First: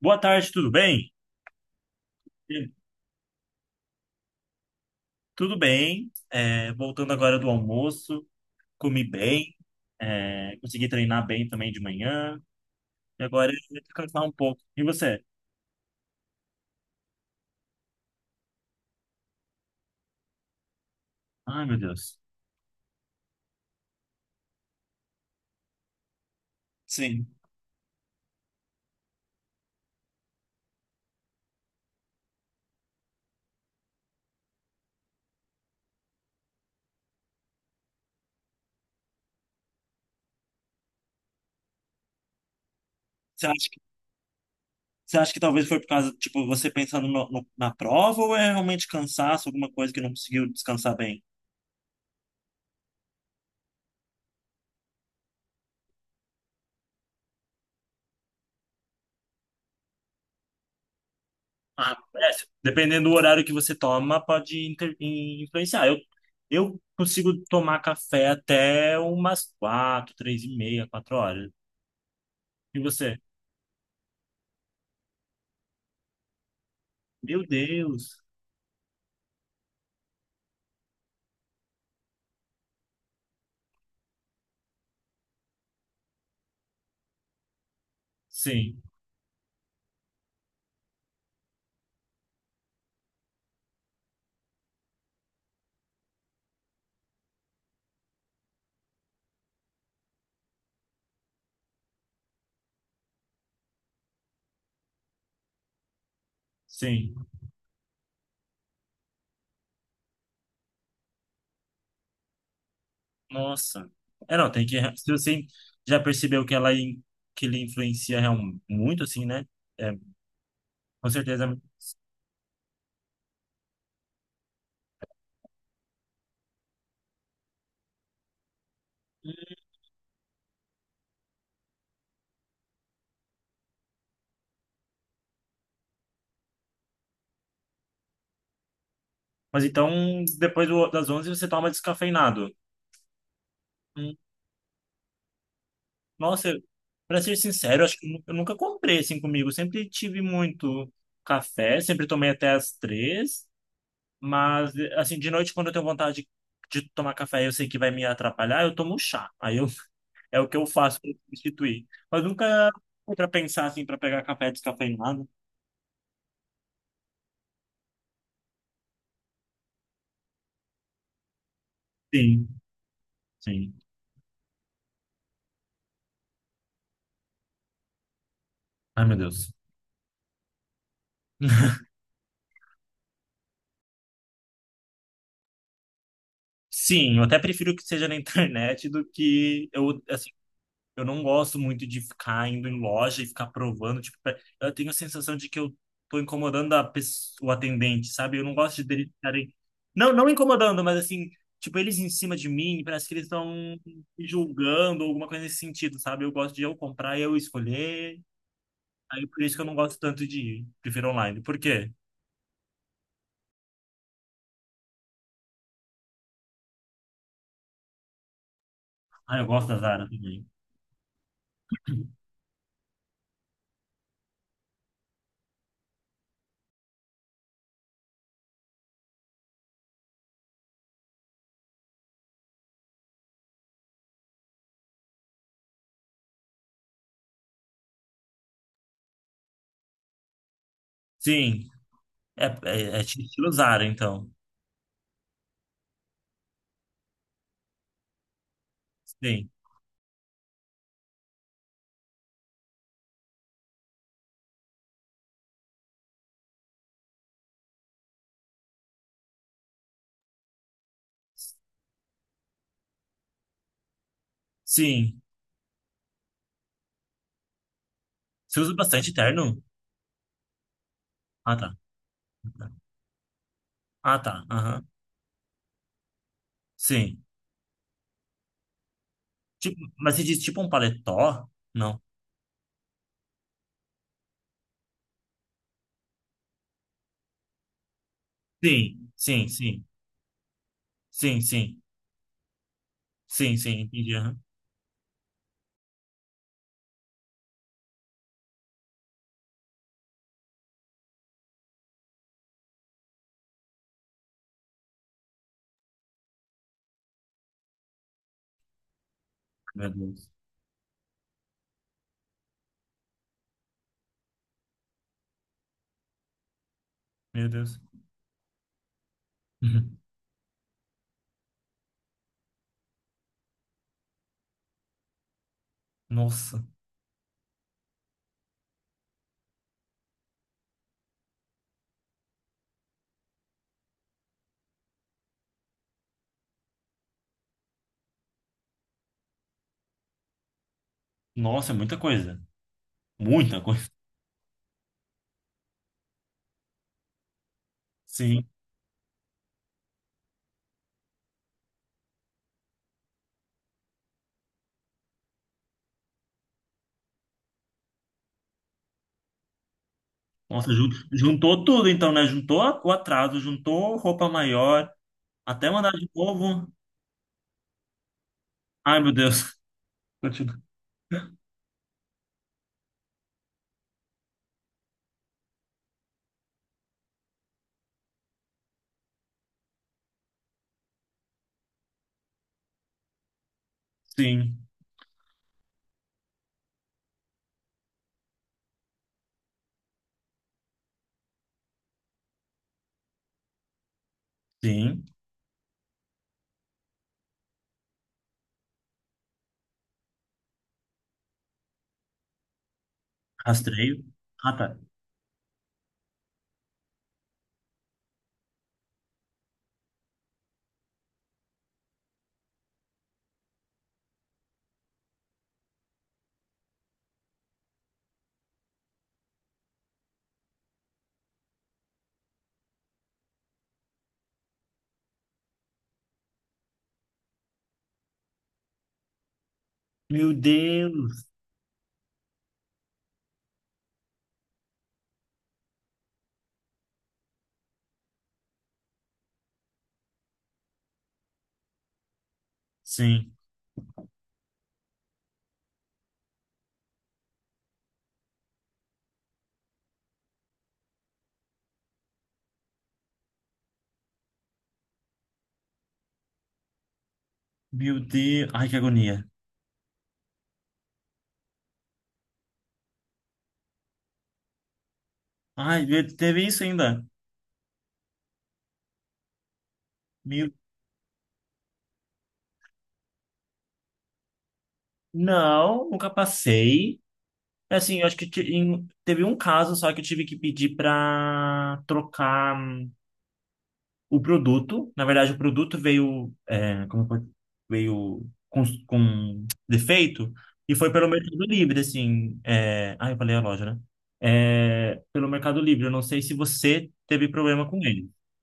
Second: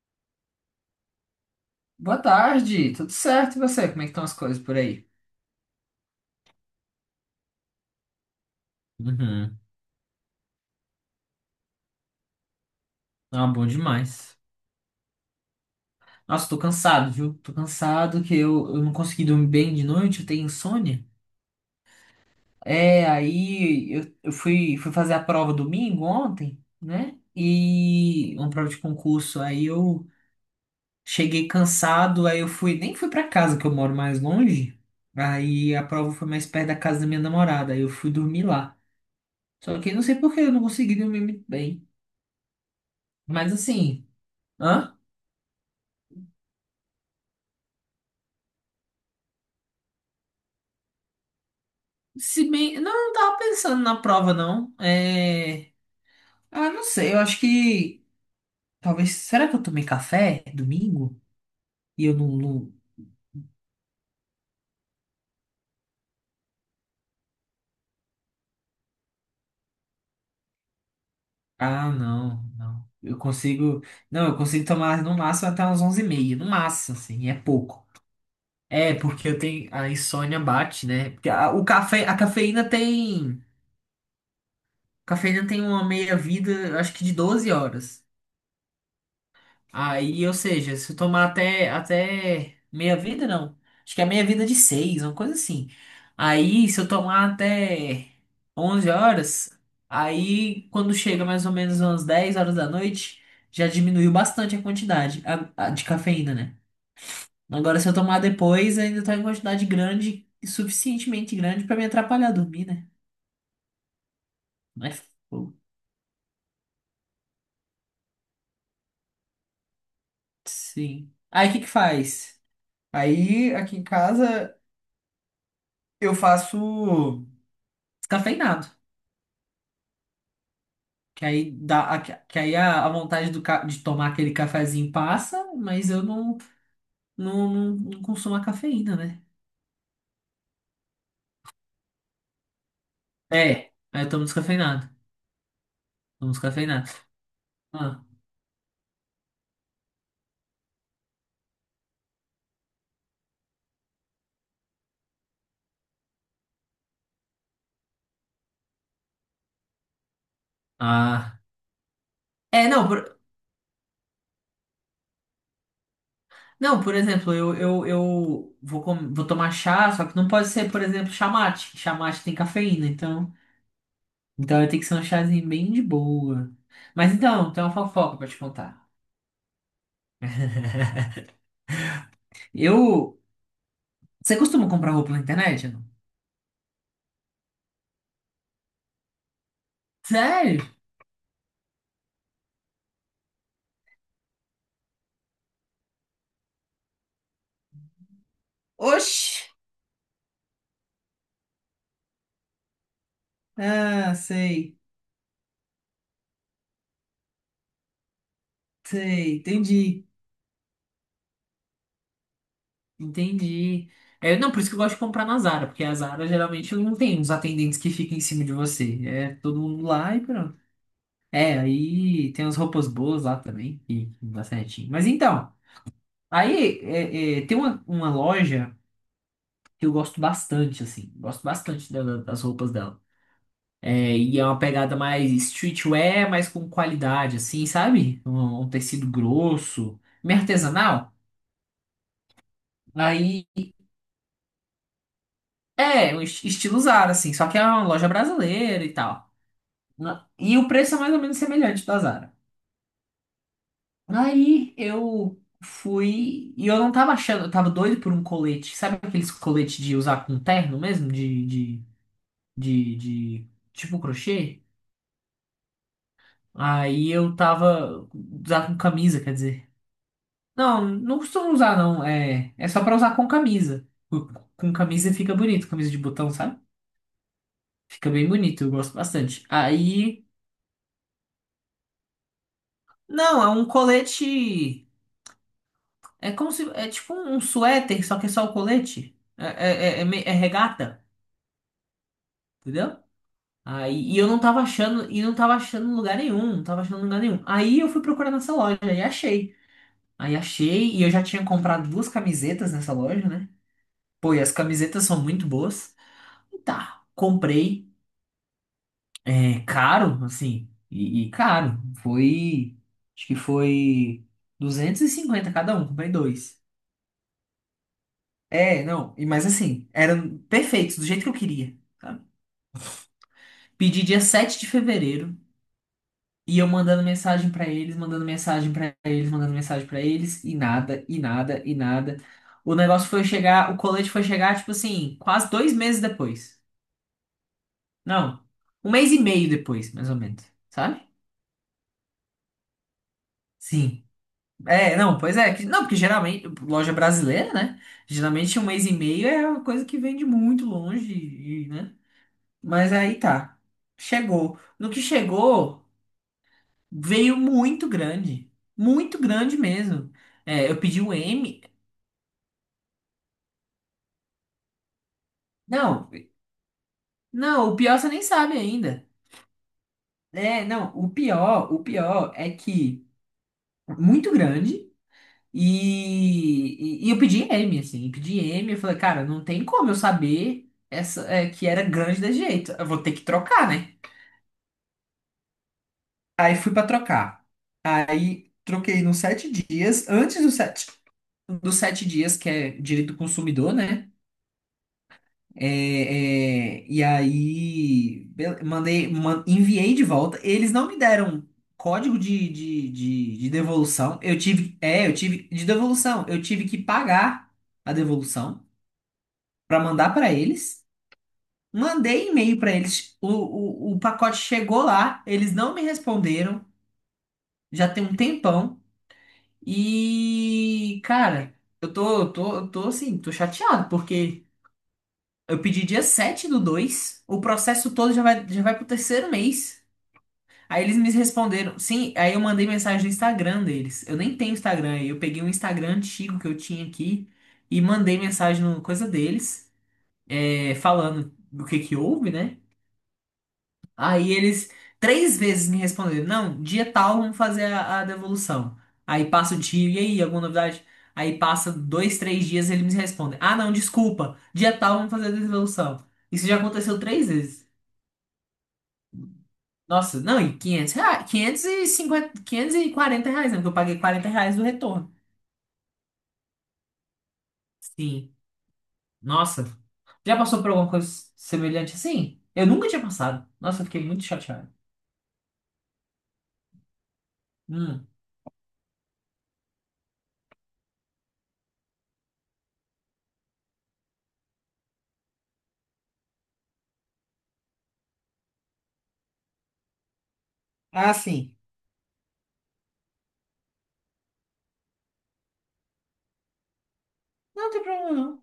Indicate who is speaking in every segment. Speaker 1: Boa tarde, tudo bem?
Speaker 2: Boa tarde, tudo certo? E você? Como é que estão as coisas por aí?
Speaker 1: Tudo bem. Voltando agora do almoço, comi bem,
Speaker 2: Uhum.
Speaker 1: consegui treinar bem também de manhã, e
Speaker 2: Ah,
Speaker 1: agora eu
Speaker 2: bom
Speaker 1: vou descansar um
Speaker 2: demais.
Speaker 1: pouco. E você?
Speaker 2: Nossa, tô cansado, viu? Tô cansado que eu não consegui dormir bem de noite, eu tenho insônia.
Speaker 1: Ai, meu Deus.
Speaker 2: É, aí eu fui fazer a prova domingo ontem, né?
Speaker 1: Sim.
Speaker 2: E uma prova de concurso. Aí eu cheguei cansado, aí eu nem fui pra casa, que eu moro mais longe. Aí a prova foi mais perto da casa da minha namorada, aí eu fui dormir lá. Só que eu não sei por que eu não consegui dormir muito bem.
Speaker 1: Você
Speaker 2: Mas
Speaker 1: acha que,
Speaker 2: assim, hã?
Speaker 1: você acha que talvez foi por causa, tipo, você pensando na prova ou é realmente cansaço, alguma coisa que não conseguiu descansar bem?
Speaker 2: Se bem. Não, eu não tava pensando na prova, não. É. Ah, não sei, eu acho que. Talvez. Será que eu tomei café domingo?
Speaker 1: Ah,
Speaker 2: E eu não.
Speaker 1: é,
Speaker 2: não-
Speaker 1: dependendo do horário que você toma, pode influenciar. Eu consigo tomar café até umas quatro, três e meia, quatro horas.
Speaker 2: Ah, não,
Speaker 1: E
Speaker 2: não.
Speaker 1: você?
Speaker 2: Eu consigo. Não, eu consigo tomar no máximo até umas 11h30. No máximo, assim, e é
Speaker 1: Meu
Speaker 2: pouco.
Speaker 1: Deus.
Speaker 2: É, porque eu tenho. A insônia bate, né? Porque o café, a cafeína tem. A cafeína tem uma meia-vida, eu acho que de 12 horas.
Speaker 1: Sim,
Speaker 2: Aí, ou seja, se eu tomar até meia vida, não. Acho que é meia vida de seis, uma coisa assim. Aí, se eu tomar até 11 horas, aí quando chega mais ou menos umas 10 horas da noite, já diminuiu bastante a quantidade a de cafeína, né?
Speaker 1: sim.
Speaker 2: Agora, se eu tomar depois, ainda tá em quantidade grande, e suficientemente grande pra me atrapalhar a dormir, né?
Speaker 1: Nossa. É, não, tem que.
Speaker 2: Mas,
Speaker 1: Se você
Speaker 2: pô,
Speaker 1: já percebeu que ela in- que ele influencia real- muito, assim, né? É, com
Speaker 2: sim.
Speaker 1: certeza.
Speaker 2: Aí, o que que faz? Aí, aqui em casa, eu faço descafeinado. Que aí, que aí a vontade de tomar aquele cafezinho passa, mas eu não consumo a cafeína, né?
Speaker 1: Mas então, depois das onze você toma descafeinado.
Speaker 2: É, aí eu
Speaker 1: Hum.
Speaker 2: tomo descafeinado. Tomo
Speaker 1: Nossa,
Speaker 2: descafeinado.
Speaker 1: pra ser sincero, acho
Speaker 2: Ah,
Speaker 1: que eu nunca comprei assim comigo. Sempre tive muito café, sempre tomei até as três. Mas, assim, de noite, quando eu tenho vontade de tomar café, eu sei que vai me atrapalhar, eu tomo chá. Aí eu é o que eu faço para
Speaker 2: ah.
Speaker 1: substituir. Mas nunca
Speaker 2: É, não,
Speaker 1: para pensar assim para pegar café descafeinado.
Speaker 2: não, por exemplo, eu vou tomar chá, só que não pode ser, por exemplo, chá mate, que chá mate tem
Speaker 1: Sim,
Speaker 2: cafeína, então,
Speaker 1: sim.
Speaker 2: tem que ser um chazinho bem de boa. Mas então, tem uma fofoca pra te contar.
Speaker 1: Ai, meu Deus.
Speaker 2: Eu. Você costuma comprar roupa na internet? Não?
Speaker 1: Sim, eu até prefiro que seja na internet do que eu, assim,
Speaker 2: Sério?
Speaker 1: eu não gosto muito de ficar indo em loja e ficar provando, tipo, eu tenho a sensação de que eu tô incomodando a pessoa, o atendente, sabe? Eu não gosto de deles
Speaker 2: Oxi!
Speaker 1: ficarem, não, não incomodando, mas assim, tipo, eles em cima de mim, parece que eles estão
Speaker 2: Ah,
Speaker 1: me
Speaker 2: sei.
Speaker 1: julgando, alguma coisa nesse sentido, sabe? Eu gosto de eu comprar e eu escolher, aí
Speaker 2: Sei,
Speaker 1: por isso que eu não gosto
Speaker 2: entendi,
Speaker 1: tanto de ir, prefiro online. Por quê?
Speaker 2: entendi. É, não, por isso que eu gosto de comprar na Zara, porque a Zara geralmente não tem uns atendentes que ficam em cima de você. É
Speaker 1: Ah, eu
Speaker 2: todo
Speaker 1: gosto da
Speaker 2: mundo
Speaker 1: Zara
Speaker 2: lá e
Speaker 1: também.
Speaker 2: pronto. É, aí tem umas roupas boas lá também, que dá certinho. Mas então, aí tem uma loja que eu gosto bastante, assim. Gosto bastante das roupas dela. É, e é uma pegada mais streetwear, mas com qualidade, assim, sabe? Um tecido grosso, meio artesanal.
Speaker 1: Sim, é
Speaker 2: Aí.
Speaker 1: estilo Zara, então.
Speaker 2: É, um estilo Zara, assim, só que é uma loja brasileira e tal.
Speaker 1: Sim,
Speaker 2: E o preço é mais ou menos semelhante da Zara. Aí eu fui e eu não tava achando, eu tava doido por um colete. Sabe aqueles coletes de usar com terno mesmo? De tipo crochê?
Speaker 1: sim.
Speaker 2: Aí eu tava
Speaker 1: Você
Speaker 2: usar
Speaker 1: usa
Speaker 2: com
Speaker 1: bastante
Speaker 2: camisa, quer
Speaker 1: terno?
Speaker 2: dizer. Não, não costumo
Speaker 1: Ah, tá.
Speaker 2: usar, não. É, é só pra usar com camisa.
Speaker 1: Ah,
Speaker 2: Com
Speaker 1: tá.
Speaker 2: com
Speaker 1: Aham.
Speaker 2: camisa fica bonito, camisa de botão, sabe?
Speaker 1: Sim.
Speaker 2: Fica bem bonito, eu gosto bastante.
Speaker 1: Tipo, mas você
Speaker 2: Aí.
Speaker 1: diz tipo um paletó? Não.
Speaker 2: Não, é um colete. É como se. É tipo um suéter, só que é só o
Speaker 1: Sim,
Speaker 2: colete. É,
Speaker 1: sim, sim.
Speaker 2: é, é- é me- é regata,
Speaker 1: Sim, sim.
Speaker 2: entendeu?
Speaker 1: Sim, sim,
Speaker 2: Aí,
Speaker 1: entendi.
Speaker 2: e eu
Speaker 1: Aham.
Speaker 2: não tava achando, e não tava achando em lugar nenhum, não tava achando em lugar nenhum. Aí eu fui procurar nessa loja e achei. Aí achei, e eu já tinha comprado duas camisetas nessa loja, né? Pô, e as camisetas são muito boas. E tá, comprei. É
Speaker 1: Meu
Speaker 2: caro,
Speaker 1: Deus.
Speaker 2: assim, e caro. Foi. Acho que foi 250 cada um, comprei dois.
Speaker 1: Meu Deus.
Speaker 2: É, não, e mas assim, eram perfeitos, do jeito que eu queria, sabe? Pedi dia 7 de fevereiro, e
Speaker 1: Nossa.
Speaker 2: eu mandando mensagem pra eles, mandando mensagem pra eles, mandando mensagem pra eles, e nada, e nada, e nada. O negócio foi chegar, o colete foi chegar, tipo assim, quase 2 meses depois. Não, um mês e meio depois, mais ou menos, sabe?
Speaker 1: Nossa, é muita coisa. Muita coisa.
Speaker 2: Sim. É, não, pois é, não, porque geralmente, loja brasileira, né?
Speaker 1: Sim.
Speaker 2: Geralmente um mês e meio é uma coisa que vem de muito longe, e, né? Mas aí tá. Chegou. No que chegou, veio muito grande. Muito grande mesmo. É,
Speaker 1: Nossa,
Speaker 2: eu pedi o M.
Speaker 1: juntou tudo então, né? Juntou o atraso, juntou roupa maior, até mandar
Speaker 2: Não,
Speaker 1: de novo.
Speaker 2: não, o pior você nem sabe
Speaker 1: Ai,
Speaker 2: ainda.
Speaker 1: meu Deus. Continua.
Speaker 2: É, não, o pior é que muito grande. E eu pedi M, assim, pedi M, eu falei, cara, não tem como eu saber essa, que era grande desse jeito. Eu vou ter que trocar, né?
Speaker 1: Sim,
Speaker 2: Aí fui pra trocar. Aí troquei nos 7 dias. Antes do sete. Dos 7 dias, que é direito do consumidor, né?
Speaker 1: sim.
Speaker 2: É, e aí enviei de volta. Eles não me deram código de
Speaker 1: Rastreio.
Speaker 2: devolução. Eu
Speaker 1: Ah,
Speaker 2: tive,
Speaker 1: tá.
Speaker 2: é, eu tive de devolução. Eu tive que pagar a devolução para mandar para eles. Mandei e-mail para eles. O pacote chegou lá. Eles não me responderam. Já tem um tempão. E, cara, eu tô assim, tô chateado porque eu pedi dia 7 do 2. O processo todo já vai pro terceiro mês.
Speaker 1: Meu
Speaker 2: Aí eles me
Speaker 1: Deus.
Speaker 2: responderam, sim, aí eu mandei mensagem no Instagram deles. Eu nem tenho Instagram, aí eu peguei um Instagram antigo que eu tinha aqui e mandei mensagem no coisa deles, falando do que houve, né?
Speaker 1: Sim.
Speaker 2: Aí eles três vezes me responderam, não, dia tal vamos fazer a devolução. Aí passa o dia, e aí, alguma novidade? Aí passa dois, três dias eles me respondem, ah não, desculpa, dia tal vamos fazer a devolução. Isso já aconteceu três vezes.
Speaker 1: Meu Deus. Ai, que agonia.
Speaker 2: Nossa, não, e R$ 500, 550, R$ 540, né? Porque eu paguei R$ 40 do retorno.
Speaker 1: Ai, teve isso ainda.
Speaker 2: Sim. Nossa. Já
Speaker 1: Meu...
Speaker 2: passou por alguma coisa semelhante assim? Eu nunca tinha passado. Nossa, eu fiquei muito chateado.
Speaker 1: Não, nunca passei. É, assim,
Speaker 2: Hum.
Speaker 1: eu acho que teve um caso só que eu tive que pedir pra trocar o produto. Na verdade, o produto veio, veio com defeito e foi pelo
Speaker 2: Ah,
Speaker 1: Mercado
Speaker 2: sim.
Speaker 1: Livre, assim. É, ah, eu falei a loja, né? É, pelo Mercado Livre. Eu não sei se você teve problema
Speaker 2: Não
Speaker 1: com
Speaker 2: tem
Speaker 1: ele,
Speaker 2: problema, não.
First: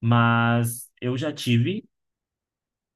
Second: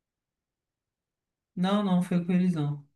Speaker 1: mas eu já
Speaker 2: Não,
Speaker 1: tive.
Speaker 2: não, foi com eles, não.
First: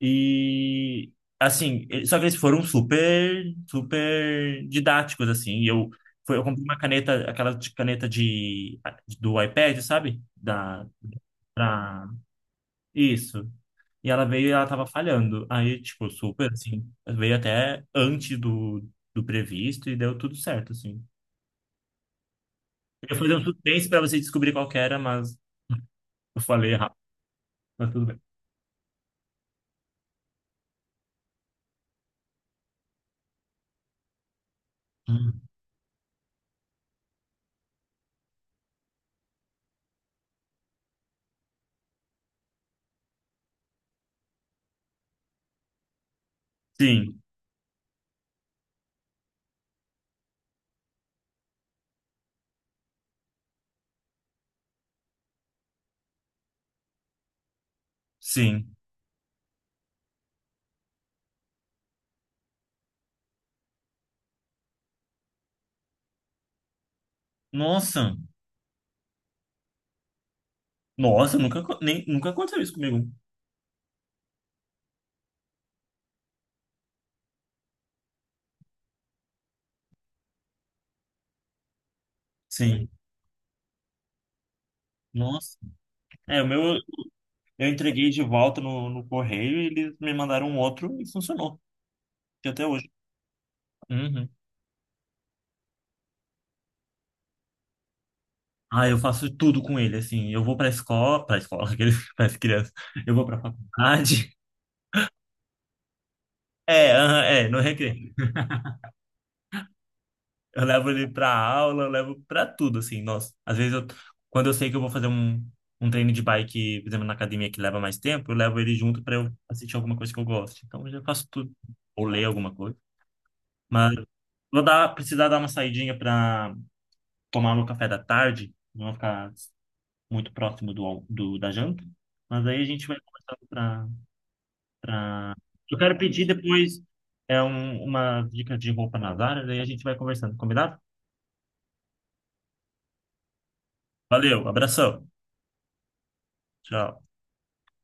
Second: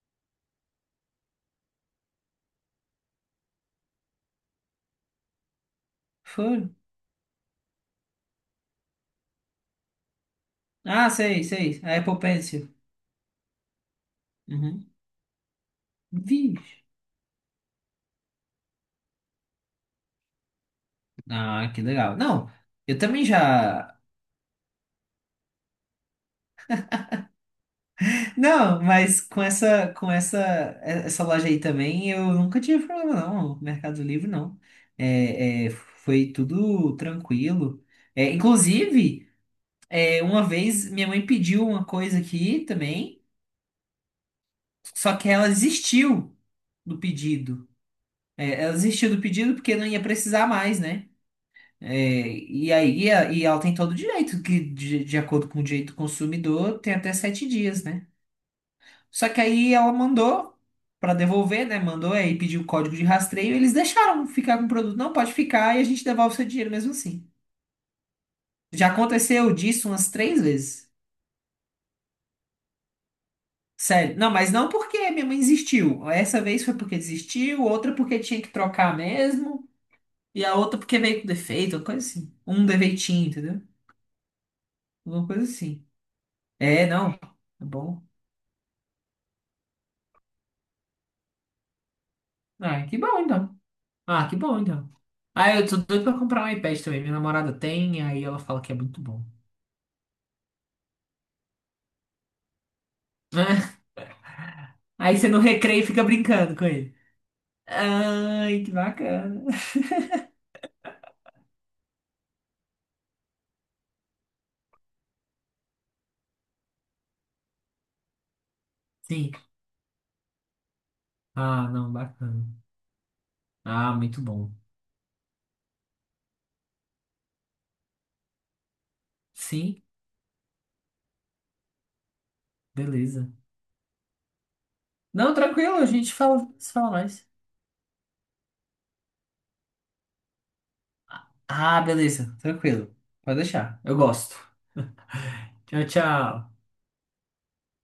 Speaker 1: E assim, eh, só que eles foram super, super didáticos, assim. E eu foi, eu comprei
Speaker 2: Foram.
Speaker 1: uma caneta, aquela caneta de do iPad, sabe? Da...
Speaker 2: Ah, sei, sei. A
Speaker 1: Pra...
Speaker 2: Apple Pencil.
Speaker 1: Isso. E ela veio e ela tava
Speaker 2: Uhum.
Speaker 1: falhando. Aí, tipo, super,
Speaker 2: Vixe.
Speaker 1: assim, veio até antes do, do previsto e deu tudo certo, assim.
Speaker 2: Ah, que legal. Não, eu
Speaker 1: Eu ia
Speaker 2: também
Speaker 1: fazer um suspense pra
Speaker 2: já.
Speaker 1: você descobrir qual que era, mas eu falei errado, mas tudo bem.
Speaker 2: Não, mas com essa loja aí também, eu nunca tive problema, não. Mercado Livre, não.
Speaker 1: Hum.
Speaker 2: É, foi tudo tranquilo. É, inclusive, uma vez minha mãe pediu uma coisa aqui também, só que ela desistiu do
Speaker 1: Sim,
Speaker 2: pedido. É, ela desistiu do pedido porque não ia precisar mais, né? É, e aí, e ela tem todo o direito, que de acordo com o direito do consumidor, tem até 7 dias, né?
Speaker 1: sim.
Speaker 2: Só que aí ela mandou pra devolver, né? Mandou aí pediu o código de rastreio. Eles deixaram ficar com o produto. Não, pode ficar e a gente devolve seu dinheiro mesmo assim.
Speaker 1: Nossa,
Speaker 2: Já aconteceu disso umas três vezes.
Speaker 1: nossa, nunca aconteceu isso comigo.
Speaker 2: Sério. Não, mas não porque minha mãe insistiu. Essa vez foi porque desistiu, outra porque tinha que trocar mesmo, e a outra porque veio com defeito, uma coisa assim. Um
Speaker 1: Sim,
Speaker 2: defeitinho, entendeu? Alguma coisa
Speaker 1: nossa.
Speaker 2: assim.
Speaker 1: É, o meu,
Speaker 2: É, não. Tá
Speaker 1: eu
Speaker 2: bom.
Speaker 1: entreguei de volta no, no correio e eles me mandaram um outro e funcionou, que até
Speaker 2: Ah,
Speaker 1: hoje.
Speaker 2: que bom então. Ah,
Speaker 1: Uhum.
Speaker 2: que bom então. Ah, eu tô doido pra comprar um iPad também. Minha namorada tem, aí ela fala que é
Speaker 1: Ah, eu
Speaker 2: muito bom.
Speaker 1: faço tudo com ele, assim. Eu vou pra escola, aqueles, para crianças. Eu vou pra faculdade.
Speaker 2: Aí você no recreio fica brincando com
Speaker 1: É,
Speaker 2: ele.
Speaker 1: aham, é, no recreio.
Speaker 2: Ai, que bacana.
Speaker 1: Eu levo ele pra aula, eu levo pra tudo, assim, nossa. Às vezes, eu, quando eu sei que eu vou fazer um, um treino de bike, por exemplo, na academia que leva mais tempo, eu levo ele junto pra eu
Speaker 2: Sim.
Speaker 1: assistir alguma coisa que eu gosto. Então, eu já faço tudo.
Speaker 2: Ah, não,
Speaker 1: Ou ler
Speaker 2: bacana.
Speaker 1: alguma coisa. Mas
Speaker 2: Ah, muito bom.
Speaker 1: vou dar, precisar dar uma saidinha pra tomar meu café da tarde, não vou ficar
Speaker 2: Sim,
Speaker 1: muito próximo do, do da janta. Mas aí a gente vai
Speaker 2: beleza.
Speaker 1: conversando pra, pra...
Speaker 2: Não, tranquilo,
Speaker 1: Eu
Speaker 2: a
Speaker 1: quero
Speaker 2: gente
Speaker 1: pedir
Speaker 2: fala, se
Speaker 1: depois
Speaker 2: fala mais.
Speaker 1: é um, uma dica de roupa nas áreas, aí a gente vai conversando, combinado?
Speaker 2: Ah, beleza, tranquilo. Pode deixar. Eu gosto.
Speaker 1: Valeu, abração.
Speaker 2: Tchau, tchau.
Speaker 1: Tchau.